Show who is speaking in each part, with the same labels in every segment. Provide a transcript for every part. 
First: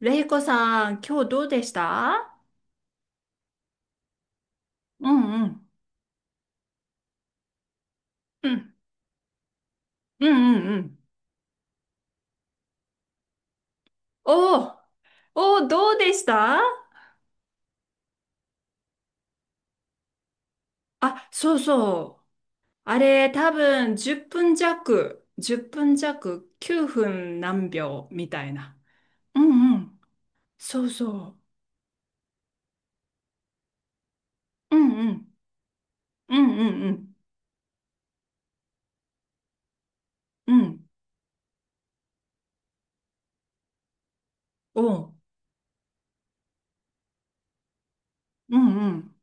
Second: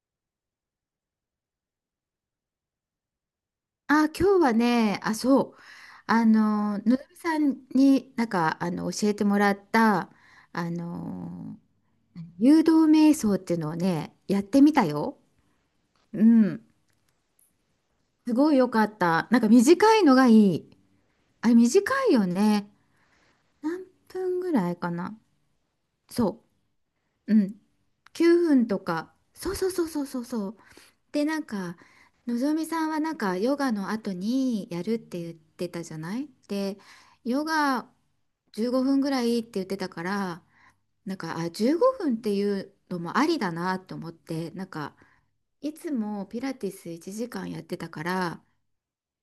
Speaker 1: れいこさん、今日どうでした？
Speaker 2: あ、今日はね、
Speaker 1: う
Speaker 2: あ、
Speaker 1: んう
Speaker 2: そう、
Speaker 1: ん。
Speaker 2: のぞみさんになん
Speaker 1: う
Speaker 2: か
Speaker 1: ん。
Speaker 2: 教えてもらった、
Speaker 1: うんうん
Speaker 2: あ
Speaker 1: うん。
Speaker 2: の、誘導瞑想っていうのをね、やって
Speaker 1: お
Speaker 2: み
Speaker 1: ー。
Speaker 2: たよ。
Speaker 1: おー、どうで
Speaker 2: う
Speaker 1: した？
Speaker 2: ん、すごい良かった。なんか短いのがいい。
Speaker 1: あ、
Speaker 2: あ
Speaker 1: そ
Speaker 2: れ、
Speaker 1: う
Speaker 2: 短い
Speaker 1: そ
Speaker 2: よ
Speaker 1: う。
Speaker 2: ね。
Speaker 1: あれ、多
Speaker 2: 何
Speaker 1: 分10
Speaker 2: 分ぐ
Speaker 1: 分
Speaker 2: らいかな。
Speaker 1: 弱、10分
Speaker 2: そ
Speaker 1: 弱、9
Speaker 2: う、う
Speaker 1: 分
Speaker 2: ん、
Speaker 1: 何秒み
Speaker 2: 9
Speaker 1: たい
Speaker 2: 分
Speaker 1: な。
Speaker 2: とか。
Speaker 1: う
Speaker 2: そうそう
Speaker 1: んう
Speaker 2: そう
Speaker 1: ん。
Speaker 2: そうそうそう。
Speaker 1: そう
Speaker 2: で、
Speaker 1: そ
Speaker 2: なんか、のぞみさんはなんかヨガの後に
Speaker 1: う。う
Speaker 2: や
Speaker 1: ん
Speaker 2: るっ
Speaker 1: う
Speaker 2: て言
Speaker 1: ん
Speaker 2: ってたじゃない。
Speaker 1: うん
Speaker 2: で、
Speaker 1: うん
Speaker 2: ヨガ15分ぐらいって言ってたから、
Speaker 1: うん。うん。
Speaker 2: なんか、あ、15分っていうのもありだなと思って、なん
Speaker 1: お
Speaker 2: か、
Speaker 1: う。
Speaker 2: いつもピラティス1時間やってたから、
Speaker 1: うんうん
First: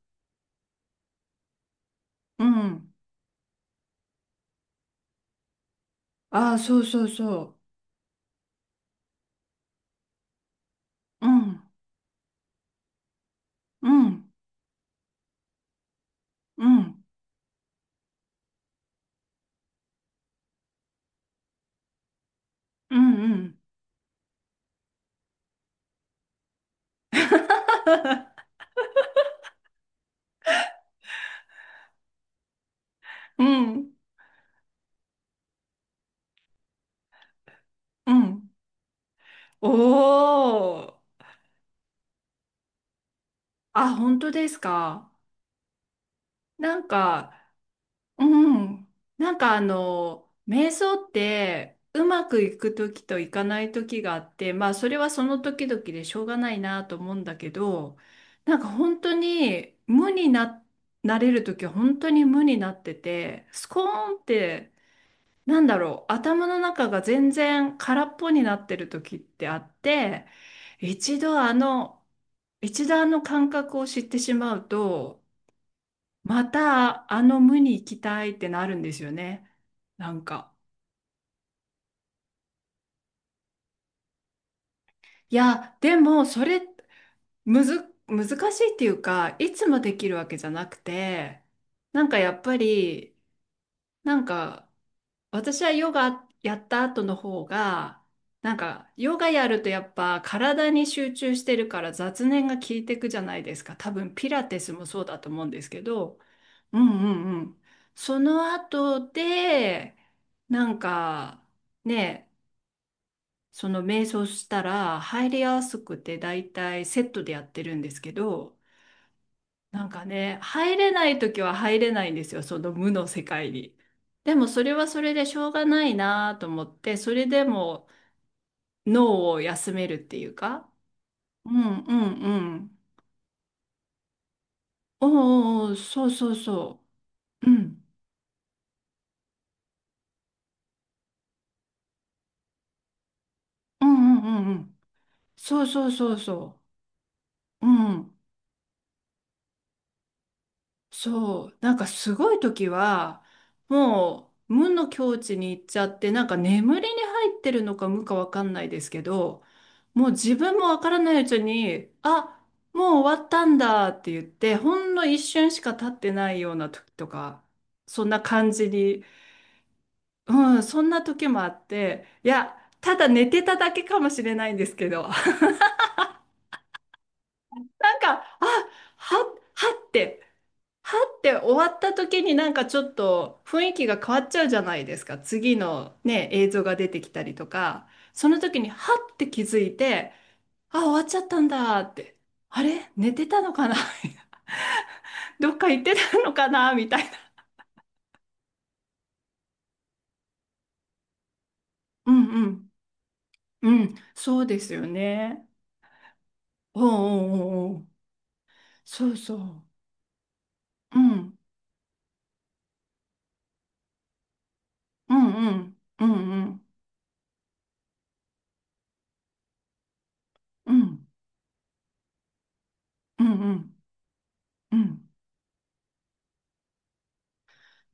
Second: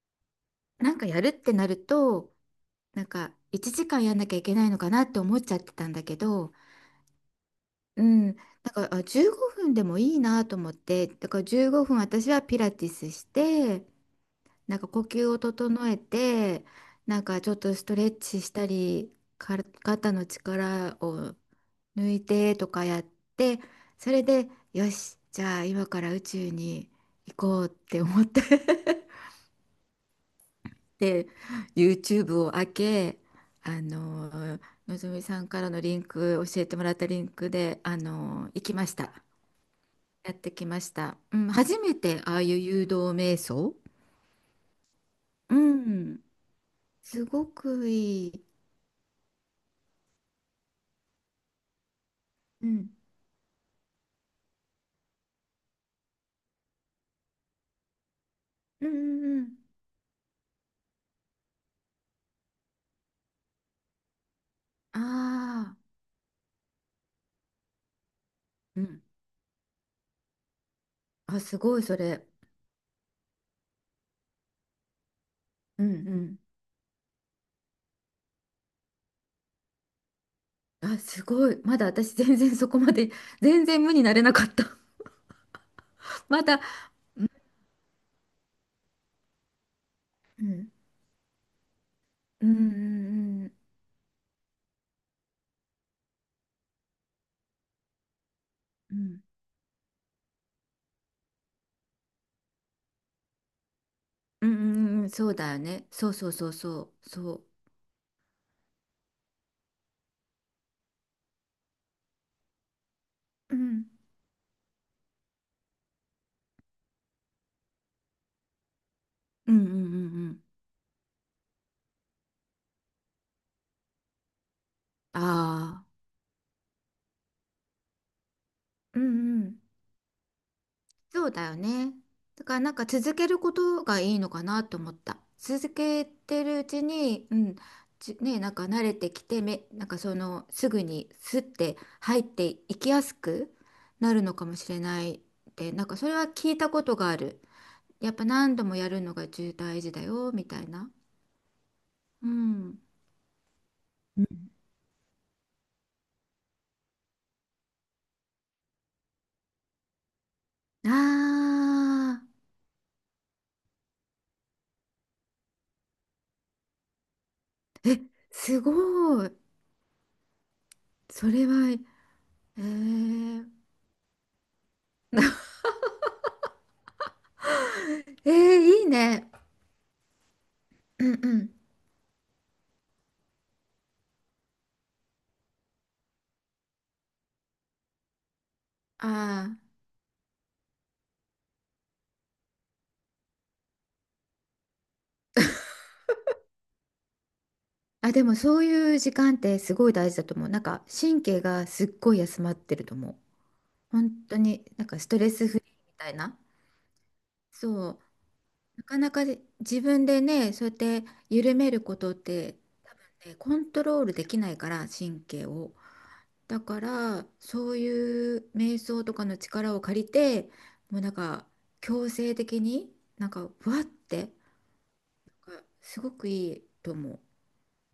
Speaker 2: なんかやるってなると、
Speaker 1: うんうん。
Speaker 2: なんか1時間やんなきゃいけないのかなって思っちゃってたんだけど、
Speaker 1: あ、そうそうそ
Speaker 2: うん、なんか、あ、15分でもいいなと思って、
Speaker 1: う。
Speaker 2: だから15分私はピラティスして、
Speaker 1: うん
Speaker 2: なんか呼吸を整えて、
Speaker 1: うん
Speaker 2: なんかちょっとストレッチしたり、肩の力を抜いてとか
Speaker 1: う
Speaker 2: やっ
Speaker 1: んうん
Speaker 2: て、それで、よし、じゃあ今から宇宙に行こうって思って。 で、YouTube を開け、
Speaker 1: うんう。う
Speaker 2: あ
Speaker 1: ん。
Speaker 2: の、のぞみさんからのリンク、教えてもらったリンクで、
Speaker 1: うん。
Speaker 2: 行きました。
Speaker 1: お
Speaker 2: やってきま
Speaker 1: お。
Speaker 2: した。うん、初めてああいう誘導瞑想。
Speaker 1: あ、本当ですか？
Speaker 2: うん、
Speaker 1: なん
Speaker 2: す
Speaker 1: か、
Speaker 2: ごく
Speaker 1: う
Speaker 2: いい。
Speaker 1: ん。なんかあの、瞑想って、うまくい
Speaker 2: う
Speaker 1: く
Speaker 2: ん
Speaker 1: 時といかない時があって、まあそれはその時々でしょうがないなと思うんだけど、なんか
Speaker 2: うん
Speaker 1: 本当
Speaker 2: うんうん。
Speaker 1: に無にな、なれる時は本当に無になってて、スコーンって、なん
Speaker 2: ああ、
Speaker 1: だろう、頭の中が全然空っぽになって
Speaker 2: う
Speaker 1: る
Speaker 2: ん。
Speaker 1: 時ってあって、一度
Speaker 2: あ、
Speaker 1: あ
Speaker 2: すごい、そ
Speaker 1: の、
Speaker 2: れ。
Speaker 1: 一度あの感覚を知ってしまうと、
Speaker 2: うんうん。
Speaker 1: またあの無に行きたいってなるんですよね。なんか。
Speaker 2: あ、すごい。まだ私全然そこまで、全然無になれなかった。
Speaker 1: いや、でも
Speaker 2: ま
Speaker 1: そ
Speaker 2: だ、
Speaker 1: れむず、難しいっていうか、いつもできるわけ
Speaker 2: う
Speaker 1: じゃな
Speaker 2: ん、
Speaker 1: くて、なんかやっ
Speaker 2: うん
Speaker 1: ぱ
Speaker 2: う
Speaker 1: り、
Speaker 2: んうん。
Speaker 1: なんか私はヨガやった後の方が、なんか
Speaker 2: う
Speaker 1: ヨ
Speaker 2: ん
Speaker 1: ガやるとやっぱ体に集中してるから雑念が効いてくじゃないですか。多分ピラ
Speaker 2: うん
Speaker 1: ティス
Speaker 2: う
Speaker 1: もそ
Speaker 2: ん
Speaker 1: う
Speaker 2: うん、
Speaker 1: だ
Speaker 2: そ
Speaker 1: と
Speaker 2: う
Speaker 1: 思うん
Speaker 2: だよ
Speaker 1: ですけ
Speaker 2: ね。そう
Speaker 1: ど、
Speaker 2: そうそう
Speaker 1: う
Speaker 2: そ
Speaker 1: んう
Speaker 2: う。そ
Speaker 1: んう
Speaker 2: う。
Speaker 1: ん。その後で、なんかね、
Speaker 2: う
Speaker 1: その
Speaker 2: ん。
Speaker 1: 瞑想したら入りやすくて大体セットでやってるんですけど、
Speaker 2: うんうん
Speaker 1: な
Speaker 2: う
Speaker 1: ん
Speaker 2: ん
Speaker 1: か
Speaker 2: う
Speaker 1: ね、
Speaker 2: ん。
Speaker 1: 入れない時は入れないんですよ、その無の世界に。でもそれはそれでしょうがな
Speaker 2: あ
Speaker 1: い
Speaker 2: あ。
Speaker 1: なと思って、それでも
Speaker 2: う
Speaker 1: 脳を
Speaker 2: んうん。
Speaker 1: 休めるっていうか。
Speaker 2: そうだ
Speaker 1: う
Speaker 2: よ
Speaker 1: ん
Speaker 2: ね。
Speaker 1: うんう
Speaker 2: だからなん
Speaker 1: ん。
Speaker 2: か続けることがいいのかなと思っ
Speaker 1: おう
Speaker 2: た。
Speaker 1: おうお
Speaker 2: 続
Speaker 1: う、
Speaker 2: け
Speaker 1: そうそう
Speaker 2: てるうち
Speaker 1: そ
Speaker 2: に、う
Speaker 1: う。う
Speaker 2: ん、
Speaker 1: ん。
Speaker 2: なんか慣れてきて、なんかそのすぐにスッて入っていきやすく
Speaker 1: う
Speaker 2: な
Speaker 1: んう
Speaker 2: る
Speaker 1: ん
Speaker 2: の
Speaker 1: う
Speaker 2: か
Speaker 1: んう
Speaker 2: もし
Speaker 1: ん。
Speaker 2: れないっ
Speaker 1: そう
Speaker 2: て、なん
Speaker 1: そう
Speaker 2: かそ
Speaker 1: そ
Speaker 2: れ
Speaker 1: う
Speaker 2: は聞い
Speaker 1: そ
Speaker 2: たことがある。
Speaker 1: う。う
Speaker 2: やっ
Speaker 1: ん。
Speaker 2: ぱ何度もやるのが重大事だよ、みたいな。
Speaker 1: そう、なんかす
Speaker 2: う
Speaker 1: ごい時
Speaker 2: ん。
Speaker 1: は、もう無の境地に行っちゃって、なんか眠りに入ってるのか無かわかんないですけど、もう自分もわか
Speaker 2: あ
Speaker 1: らないうちに、
Speaker 2: ー、
Speaker 1: あ、もう終わったんだって言って、ほんの一瞬しか経ってないような時とか、そんな感
Speaker 2: す
Speaker 1: じ
Speaker 2: ご
Speaker 1: に、
Speaker 2: い。
Speaker 1: うん、そんな
Speaker 2: そ
Speaker 1: 時も
Speaker 2: れ
Speaker 1: あっ
Speaker 2: は、
Speaker 1: て、いや、
Speaker 2: え
Speaker 1: ただ寝てた
Speaker 2: ー、
Speaker 1: だけかもしれないんですけど、なん
Speaker 2: え
Speaker 1: か、あ、
Speaker 2: ー、いい
Speaker 1: は、
Speaker 2: ね。
Speaker 1: はって。は
Speaker 2: うん
Speaker 1: って
Speaker 2: う
Speaker 1: 終
Speaker 2: ん。
Speaker 1: わった時になんかちょっと雰囲気が変わっちゃうじゃないですか。次のね、映像が出てきたりとか、その時にはって気
Speaker 2: あ
Speaker 1: づ
Speaker 2: あ。
Speaker 1: いて、あ、終わっちゃったんだって、あれ寝てたのかな どっか行ってたのかなみたいな。
Speaker 2: あ、でもそういう時間ってすごい大事だと思う。なんか神経がすっ
Speaker 1: う
Speaker 2: ごい休
Speaker 1: んう
Speaker 2: まっ
Speaker 1: ん。
Speaker 2: てると思う。
Speaker 1: うん、
Speaker 2: 本当
Speaker 1: そうで
Speaker 2: に
Speaker 1: すよ
Speaker 2: なんかストレ
Speaker 1: ね。
Speaker 2: スフリーみたいな。
Speaker 1: おうおうおうおう。
Speaker 2: そう。なか
Speaker 1: そ
Speaker 2: な
Speaker 1: う
Speaker 2: か
Speaker 1: そ
Speaker 2: で
Speaker 1: う。
Speaker 2: 自分でね、そうやっ
Speaker 1: う
Speaker 2: て
Speaker 1: ん。
Speaker 2: 緩めることって、多分ね、コントロールできないから、
Speaker 1: う
Speaker 2: 神
Speaker 1: ん
Speaker 2: 経
Speaker 1: う
Speaker 2: を。
Speaker 1: ん。うんう
Speaker 2: だ
Speaker 1: ん。
Speaker 2: から、そういう瞑想とかの力を借りて、
Speaker 1: う
Speaker 2: もう
Speaker 1: ん
Speaker 2: なんか強制的に
Speaker 1: う
Speaker 2: なん
Speaker 1: んう
Speaker 2: かふ
Speaker 1: ん。
Speaker 2: わって、
Speaker 1: うん。
Speaker 2: なんかすごくいいと思う。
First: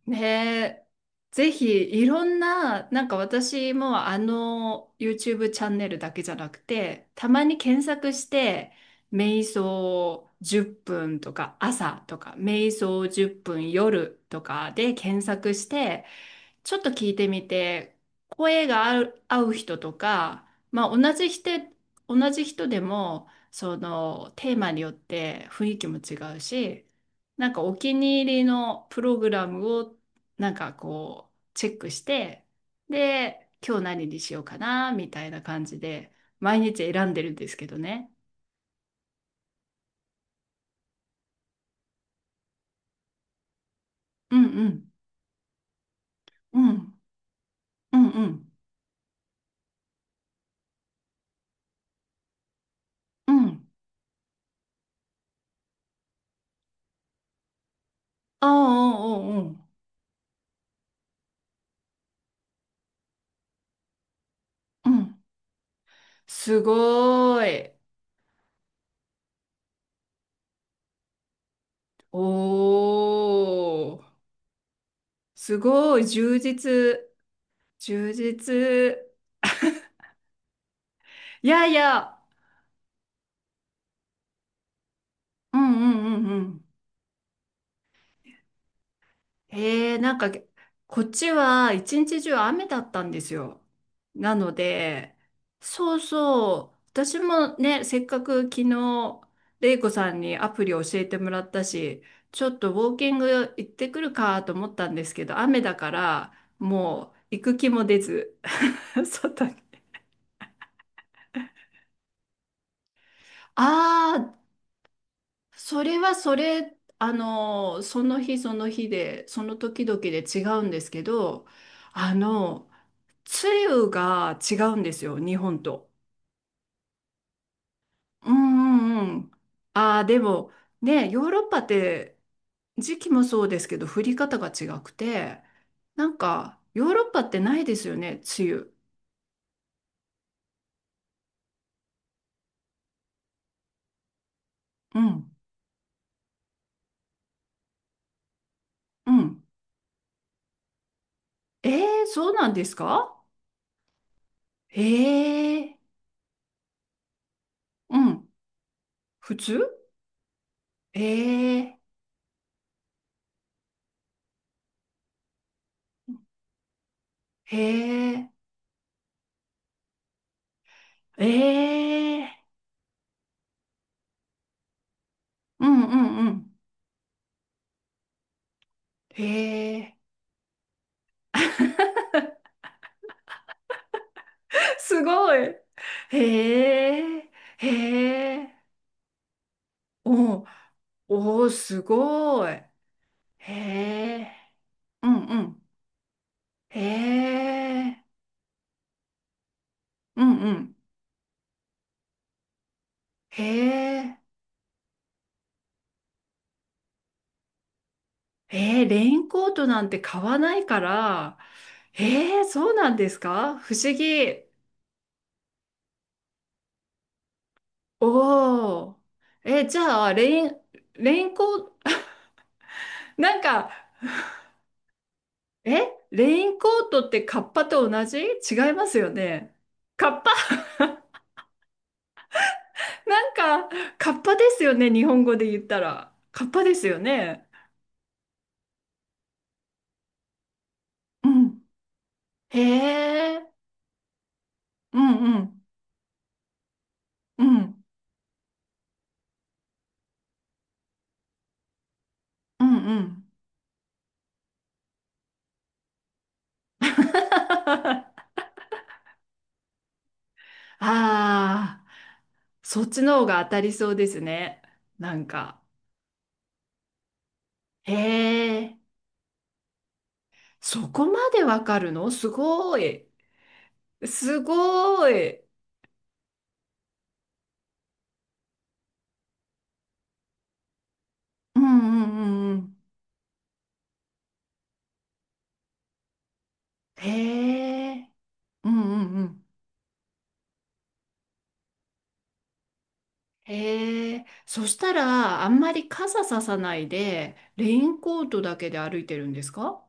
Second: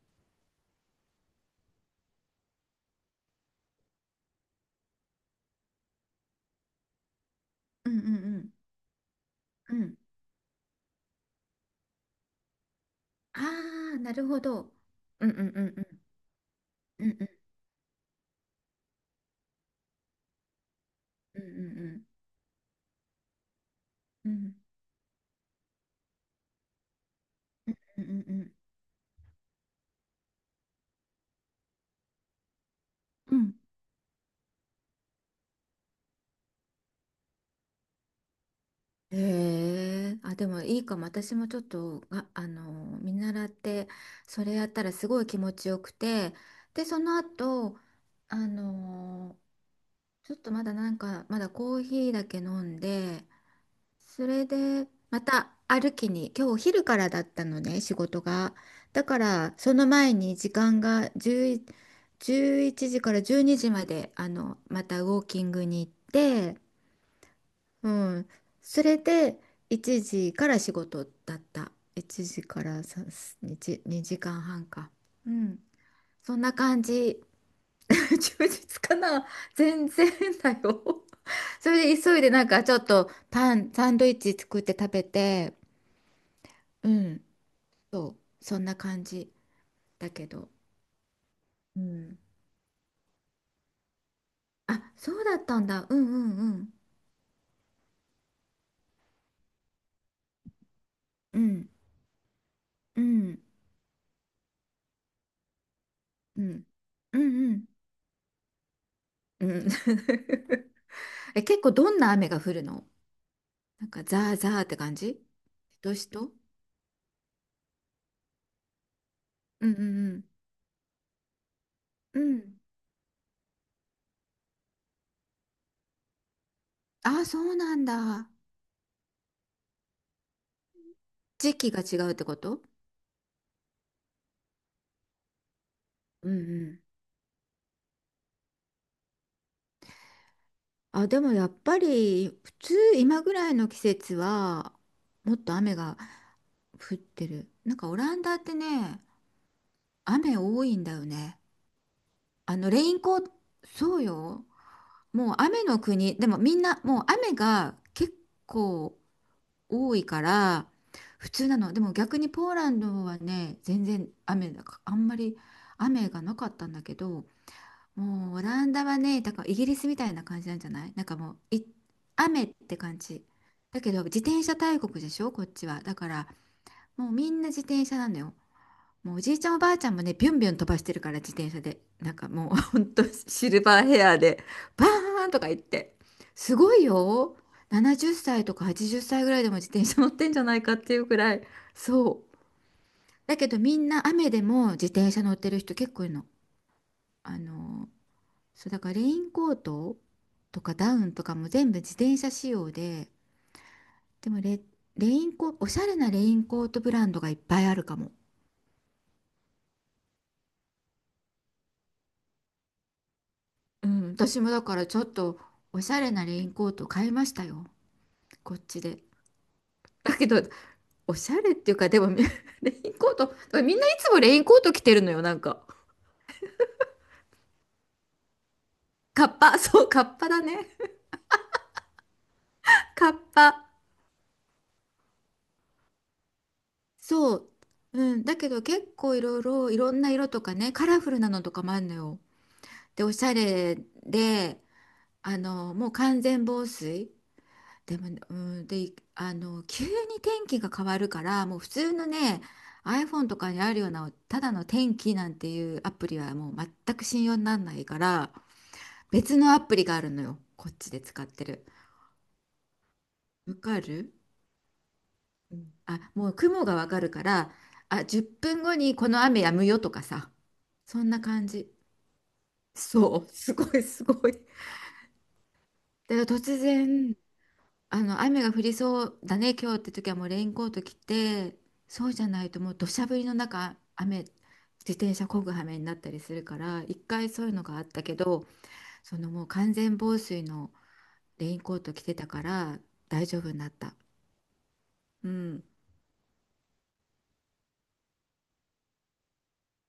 Speaker 1: ねえ、ぜひいろんな、なんか私もあの YouTube チャンネルだけじゃなくて、たまに検
Speaker 2: うんうん
Speaker 1: 索し
Speaker 2: うん。
Speaker 1: て、瞑
Speaker 2: うん、
Speaker 1: 想10分とか朝とか、瞑想10分
Speaker 2: ああ、な
Speaker 1: 夜
Speaker 2: るほ
Speaker 1: とか
Speaker 2: ど。
Speaker 1: で検
Speaker 2: うんうん
Speaker 1: 索
Speaker 2: う
Speaker 1: し
Speaker 2: んうん。
Speaker 1: て、ちょっと
Speaker 2: う
Speaker 1: 聞い
Speaker 2: んう
Speaker 1: て
Speaker 2: ん
Speaker 1: みて、声が合う、合う人とか、まあ同じ
Speaker 2: う
Speaker 1: 人、
Speaker 2: ん
Speaker 1: 同じ人でも、そ
Speaker 2: う
Speaker 1: の
Speaker 2: んう
Speaker 1: テ
Speaker 2: ん
Speaker 1: ーマによって雰囲気も違うし、なんかお気
Speaker 2: うんうんう
Speaker 1: に入り
Speaker 2: ん。
Speaker 1: のプログラムをなんかこうチェックして、
Speaker 2: うんう
Speaker 1: で、
Speaker 2: ん、
Speaker 1: 今日何にしようかな、みたいな感じで、毎日選んでるんですけどね。
Speaker 2: へえ、あ、でもいいかも。私もちょっと、見習って、
Speaker 1: う
Speaker 2: そ
Speaker 1: ん
Speaker 2: れや
Speaker 1: う
Speaker 2: ったら
Speaker 1: ん、
Speaker 2: すごい気持ちよくて、
Speaker 1: う
Speaker 2: で、そ
Speaker 1: ん、
Speaker 2: の後、
Speaker 1: うんう
Speaker 2: あ
Speaker 1: ん、
Speaker 2: の、ちょっとまだなんか、まだコーヒーだけ飲んで、
Speaker 1: うん。
Speaker 2: それで、また歩きに、今日お昼からだったのね、仕事
Speaker 1: ああ、
Speaker 2: が。だか
Speaker 1: うんうん、う
Speaker 2: ら、
Speaker 1: ん。
Speaker 2: その前に時間が10、1時から12時まで、ま
Speaker 1: う
Speaker 2: たウォ
Speaker 1: ん。
Speaker 2: ーキングに行って、
Speaker 1: すごーい。
Speaker 2: うん。それで、1時から仕事だった。
Speaker 1: お
Speaker 2: 1時から3、2、
Speaker 1: ー、
Speaker 2: 2時間半か。う
Speaker 1: す
Speaker 2: ん。
Speaker 1: ごい、
Speaker 2: そ
Speaker 1: 充
Speaker 2: んな感
Speaker 1: 実、
Speaker 2: じ。
Speaker 1: 充
Speaker 2: 充実か
Speaker 1: 実。
Speaker 2: な。全然だよ。
Speaker 1: いや
Speaker 2: そ
Speaker 1: い
Speaker 2: れで
Speaker 1: や、
Speaker 2: 急いでなんかちょっとサンドイッチ作って食べて、
Speaker 1: うんうんうんうん。
Speaker 2: うん、そう、そんな感じだ
Speaker 1: なん
Speaker 2: け
Speaker 1: か、
Speaker 2: ど、
Speaker 1: こっちは
Speaker 2: う
Speaker 1: 一
Speaker 2: ん。
Speaker 1: 日中雨だったんですよ。なの
Speaker 2: あ、そ
Speaker 1: で、
Speaker 2: うだったんだ。う
Speaker 1: そ
Speaker 2: ん
Speaker 1: う
Speaker 2: うん
Speaker 1: そう、私もね、せっかく昨日、レイコさんにアプリ教えても
Speaker 2: う
Speaker 1: ら
Speaker 2: ん。う
Speaker 1: った
Speaker 2: ん
Speaker 1: し、ちょっとウォー
Speaker 2: う
Speaker 1: キン
Speaker 2: ん
Speaker 1: グ行ってくるかと思ったんですけど、雨だから、
Speaker 2: うん
Speaker 1: も
Speaker 2: う
Speaker 1: う行く
Speaker 2: ん
Speaker 1: 気も出ず、外
Speaker 2: うんう
Speaker 1: に。
Speaker 2: ん。え、結構どんな雨が降るの？なんか
Speaker 1: あ
Speaker 2: ザー
Speaker 1: あ、
Speaker 2: ザーって感じ？
Speaker 1: それ
Speaker 2: 年し
Speaker 1: は
Speaker 2: と、
Speaker 1: それ、あの、その日その日で、その
Speaker 2: うん
Speaker 1: 時々
Speaker 2: う
Speaker 1: で
Speaker 2: ん
Speaker 1: 違うんですけど、あ
Speaker 2: うん。うん。
Speaker 1: の、梅雨が違うんですよ、日本と。
Speaker 2: あ、そうなんだ。
Speaker 1: うんうんうん。ああ、でも、ね、ヨーロッ
Speaker 2: 時
Speaker 1: パっ
Speaker 2: 期が違うっ
Speaker 1: て
Speaker 2: てこと？
Speaker 1: 時期もそうですけど、降り方が違くて、なん
Speaker 2: うんう
Speaker 1: か、
Speaker 2: ん。
Speaker 1: ヨーロッパってないですよね、梅雨。
Speaker 2: あ、でもやっぱり普通今ぐらいの季節は
Speaker 1: うん、
Speaker 2: もっと雨が降ってる。なんかオランダってね、
Speaker 1: うん。
Speaker 2: 雨多いんだよね。
Speaker 1: ええ、そうなん
Speaker 2: あ
Speaker 1: で
Speaker 2: の
Speaker 1: す
Speaker 2: レインコ
Speaker 1: か？
Speaker 2: ート、そうよ。もう
Speaker 1: え
Speaker 2: 雨
Speaker 1: え、
Speaker 2: の国。でもみんな、もう雨が
Speaker 1: う
Speaker 2: 結
Speaker 1: ん。
Speaker 2: 構
Speaker 1: 普通。
Speaker 2: 多いから、
Speaker 1: え
Speaker 2: 普通なの。
Speaker 1: え、
Speaker 2: でも逆にポーランドはね、全然雨だか、あんまり雨がなかったんだけど、
Speaker 1: ええ、
Speaker 2: もうオランダはね、だからイギリスみたいな感じなんじゃない、なんか
Speaker 1: え
Speaker 2: もうい、
Speaker 1: え。
Speaker 2: 雨って感じ。だけど自転車大国でしょ、こっ
Speaker 1: う
Speaker 2: ちは。
Speaker 1: んう
Speaker 2: だか
Speaker 1: ん
Speaker 2: ら
Speaker 1: うん。
Speaker 2: もうみんな自転車なのよ。もうお
Speaker 1: へ
Speaker 2: じいちゃんおばあちゃん
Speaker 1: え、
Speaker 2: もね、ビュンビュン飛ばしてるから自転車で。なんかもうほんとシルバーヘアで、バ
Speaker 1: す
Speaker 2: ーン
Speaker 1: ご
Speaker 2: とか
Speaker 1: い。
Speaker 2: 言って。すごい
Speaker 1: へえ、
Speaker 2: よ。70
Speaker 1: へ
Speaker 2: 歳
Speaker 1: え、
Speaker 2: とか80歳ぐらいでも自転車乗ってんじ
Speaker 1: お
Speaker 2: ゃ
Speaker 1: う
Speaker 2: ないかっていうくら
Speaker 1: お
Speaker 2: い。
Speaker 1: う、す
Speaker 2: そう。
Speaker 1: ごい。
Speaker 2: だ
Speaker 1: へ
Speaker 2: けどみんな雨
Speaker 1: え、
Speaker 2: でも自
Speaker 1: う
Speaker 2: 転車
Speaker 1: ん
Speaker 2: 乗っ
Speaker 1: う
Speaker 2: てる
Speaker 1: ん。
Speaker 2: 人結構いるの。
Speaker 1: へ
Speaker 2: あの、
Speaker 1: え、
Speaker 2: そうだからレインコート
Speaker 1: うんう
Speaker 2: とか
Speaker 1: ん。
Speaker 2: ダウンとかも全部自転車仕様で、
Speaker 1: へえ、
Speaker 2: でもレ、レインコ、おしゃれなレインコートブランドがいっぱいあるかも。
Speaker 1: へ。レインコートなんて買わないから、へー、そうなんですか？不
Speaker 2: う
Speaker 1: 思
Speaker 2: ん、私
Speaker 1: 議。
Speaker 2: もだからちょっとおしゃれなレインコート買いましたよ、こっち
Speaker 1: おお、
Speaker 2: で。
Speaker 1: えー、じゃあ、
Speaker 2: だけど、お
Speaker 1: レイ
Speaker 2: し
Speaker 1: ン
Speaker 2: ゃ
Speaker 1: コ
Speaker 2: れっ
Speaker 1: ー
Speaker 2: て
Speaker 1: ト、
Speaker 2: いうか、でもみ レインコート、だか
Speaker 1: なん
Speaker 2: ら
Speaker 1: か、
Speaker 2: みんないつもレインコート着てるのよ、なんか。
Speaker 1: え、レインコートってカッパと同じ違いますよ
Speaker 2: カッ
Speaker 1: ね？
Speaker 2: パ、そう、カ
Speaker 1: カ
Speaker 2: ッ
Speaker 1: ッ
Speaker 2: パ
Speaker 1: パ、
Speaker 2: だね。カッ
Speaker 1: な
Speaker 2: パ。
Speaker 1: んか、カッパですよね。日本語で言ったら。カッパですよ
Speaker 2: そ
Speaker 1: ね。
Speaker 2: う。うん、だけど結構いろいろ、いろんな色とかね、カラフル
Speaker 1: う
Speaker 2: なのと
Speaker 1: ん。
Speaker 2: かもあるのよ。で、おしゃ
Speaker 1: へえ。
Speaker 2: れで、
Speaker 1: うんうん。
Speaker 2: もう完全防水。
Speaker 1: うん。
Speaker 2: でもね、うん、で、急に天気が変わるから、もう普通のね、
Speaker 1: うんうん。
Speaker 2: iPhone とかにあるような、ただの天気なんていうアプリはもう全く信用にならないから、別のアプリがあるのよ、こっちで使ってる。
Speaker 1: ああ、そっちの方が当
Speaker 2: わ
Speaker 1: たり
Speaker 2: か
Speaker 1: そうで
Speaker 2: る？
Speaker 1: すね。なん
Speaker 2: う
Speaker 1: か。
Speaker 2: ん、あ、もう雲がわかるから、
Speaker 1: へ
Speaker 2: あ、10分後
Speaker 1: え。
Speaker 2: にこの雨やむよとかさ、
Speaker 1: そ
Speaker 2: そ
Speaker 1: こ
Speaker 2: んな
Speaker 1: まで
Speaker 2: 感
Speaker 1: わ
Speaker 2: じ。
Speaker 1: かるのすごい。
Speaker 2: そう、すごいすごい。だ
Speaker 1: す
Speaker 2: か
Speaker 1: ごい。
Speaker 2: ら突然、あの雨が降りそうだね今日って時はもうレインコート着て、
Speaker 1: うんう
Speaker 2: そう
Speaker 1: ん
Speaker 2: じ
Speaker 1: う
Speaker 2: ゃない
Speaker 1: んう
Speaker 2: ともう
Speaker 1: ん。
Speaker 2: 土砂降りの中雨自転車漕ぐ羽目になったりするから。一
Speaker 1: へ
Speaker 2: 回そういうのがあった
Speaker 1: え。
Speaker 2: けど、
Speaker 1: うんうん
Speaker 2: そ
Speaker 1: う
Speaker 2: のも
Speaker 1: ん。
Speaker 2: う完全防水のレインコート着てたから大丈夫になった。
Speaker 1: へえ、そした
Speaker 2: う
Speaker 1: ら、あん
Speaker 2: ん、
Speaker 1: まり傘ささないで、レインコートだけで歩いてるんですか？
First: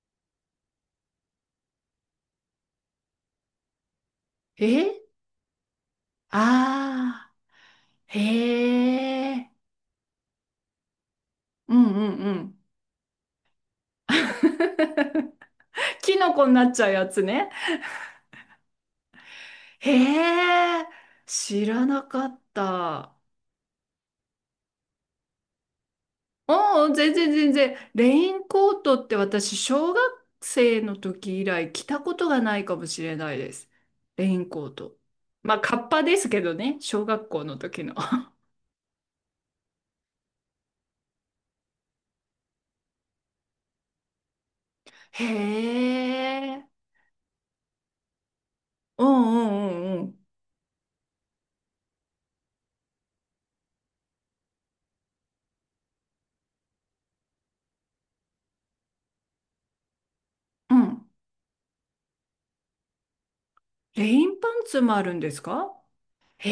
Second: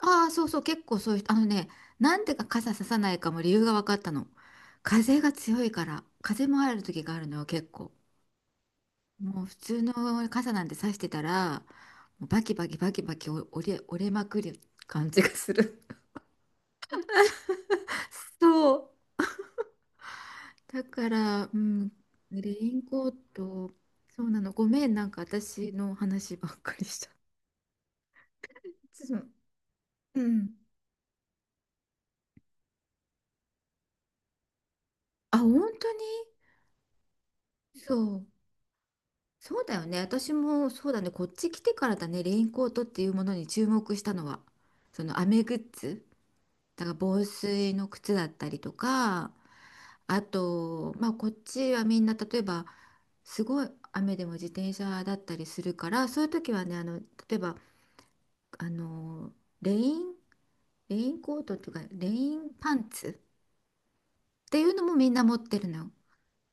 Speaker 2: ああ、そうそう、結構そういう人、あのね、なんでか傘ささないかも理由が分かったの。
Speaker 1: え、
Speaker 2: 風が強いから、風もある時がある
Speaker 1: ああ
Speaker 2: のよ結構。
Speaker 1: ー、へ
Speaker 2: もう
Speaker 1: え、
Speaker 2: 普通の傘なんてさしてたら、
Speaker 1: うんうん
Speaker 2: もう
Speaker 1: う
Speaker 2: バキ
Speaker 1: ん。
Speaker 2: バキバキバキ折れまくる感じがする。
Speaker 1: キノコになっちゃうやつね。
Speaker 2: そう。
Speaker 1: へ
Speaker 2: だ
Speaker 1: え、
Speaker 2: から、う
Speaker 1: 知ら
Speaker 2: ん、
Speaker 1: なかっ
Speaker 2: レインコー
Speaker 1: た。
Speaker 2: ト、そうなの。ごめん、なんか私の話ばっかり
Speaker 1: うん、
Speaker 2: した。
Speaker 1: 全然全然。レインコートっ
Speaker 2: そ
Speaker 1: て
Speaker 2: う、
Speaker 1: 私、小
Speaker 2: う
Speaker 1: 学
Speaker 2: ん。
Speaker 1: 生の時以来着たことがないかもしれないです。レインコート。
Speaker 2: あ、
Speaker 1: ま
Speaker 2: 本
Speaker 1: あ、カッ
Speaker 2: 当に？
Speaker 1: パですけどね、小学校の時
Speaker 2: そ
Speaker 1: の。
Speaker 2: う。そうだよね。私もそうだね。こっち来てからだね、レインコートっていうものに注目したのは。その
Speaker 1: へ
Speaker 2: 雨グッズ。
Speaker 1: え。
Speaker 2: だから防水の靴だったりと
Speaker 1: う
Speaker 2: か。
Speaker 1: んうんう
Speaker 2: あ
Speaker 1: ん
Speaker 2: と、まあ、こっちはみんな例えばすごい雨でも自転車だったりするから、そういう時はね、例えば、あのレイン、
Speaker 1: うん。う
Speaker 2: レイ
Speaker 1: ん。
Speaker 2: ンコートとかレインパンツっ
Speaker 1: レインパ
Speaker 2: てい
Speaker 1: ン
Speaker 2: う
Speaker 1: ツ
Speaker 2: のも
Speaker 1: もあ
Speaker 2: み
Speaker 1: る
Speaker 2: ん
Speaker 1: ん
Speaker 2: な
Speaker 1: で
Speaker 2: 持っ
Speaker 1: す
Speaker 2: てる
Speaker 1: か？
Speaker 2: の。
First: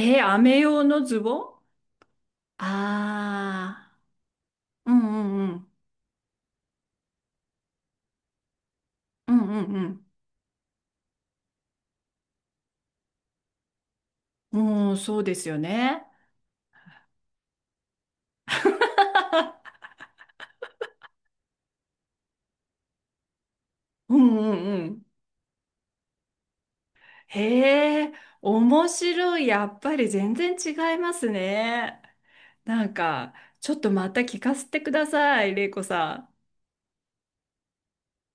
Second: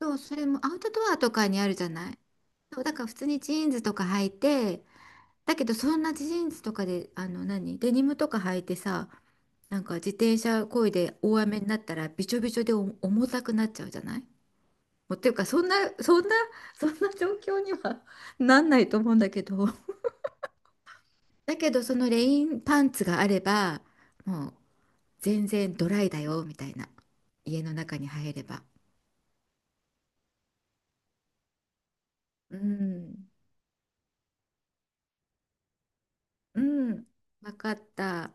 Speaker 2: そう、
Speaker 1: え、
Speaker 2: それ
Speaker 1: 雨
Speaker 2: もアウ
Speaker 1: 用
Speaker 2: トド
Speaker 1: の
Speaker 2: ア
Speaker 1: ズ
Speaker 2: と
Speaker 1: ボ
Speaker 2: かに
Speaker 1: ン。
Speaker 2: あるじゃない。そうだから普通にジーンズ
Speaker 1: あ
Speaker 2: とか履いて、
Speaker 1: あー。うんうんう
Speaker 2: だけど
Speaker 1: ん。
Speaker 2: そんなジーンズとかで、あの何デニムとか履いてさ、
Speaker 1: うん
Speaker 2: なん
Speaker 1: う
Speaker 2: か
Speaker 1: ん
Speaker 2: 自転車漕いで大雨になったら、びちょびちょで重たくなっちゃうじゃない。も
Speaker 1: うん。うん、
Speaker 2: うっ
Speaker 1: そう
Speaker 2: ていう
Speaker 1: で
Speaker 2: か、
Speaker 1: すよ
Speaker 2: そんな
Speaker 1: ね。
Speaker 2: そんなそんな状況には なんないと思うんだけど、 だけどそのレインパンツがあれば、
Speaker 1: うんう
Speaker 2: もう
Speaker 1: んうん。
Speaker 2: 全然ドライだよみたいな。家の中
Speaker 1: へ
Speaker 2: に
Speaker 1: え、
Speaker 2: 入れば。
Speaker 1: 面白い。やっぱり全然違いますね。
Speaker 2: う
Speaker 1: なん
Speaker 2: ん
Speaker 1: か、ちょっとまた聞かせてください、れいこさん。
Speaker 2: うん、分かった。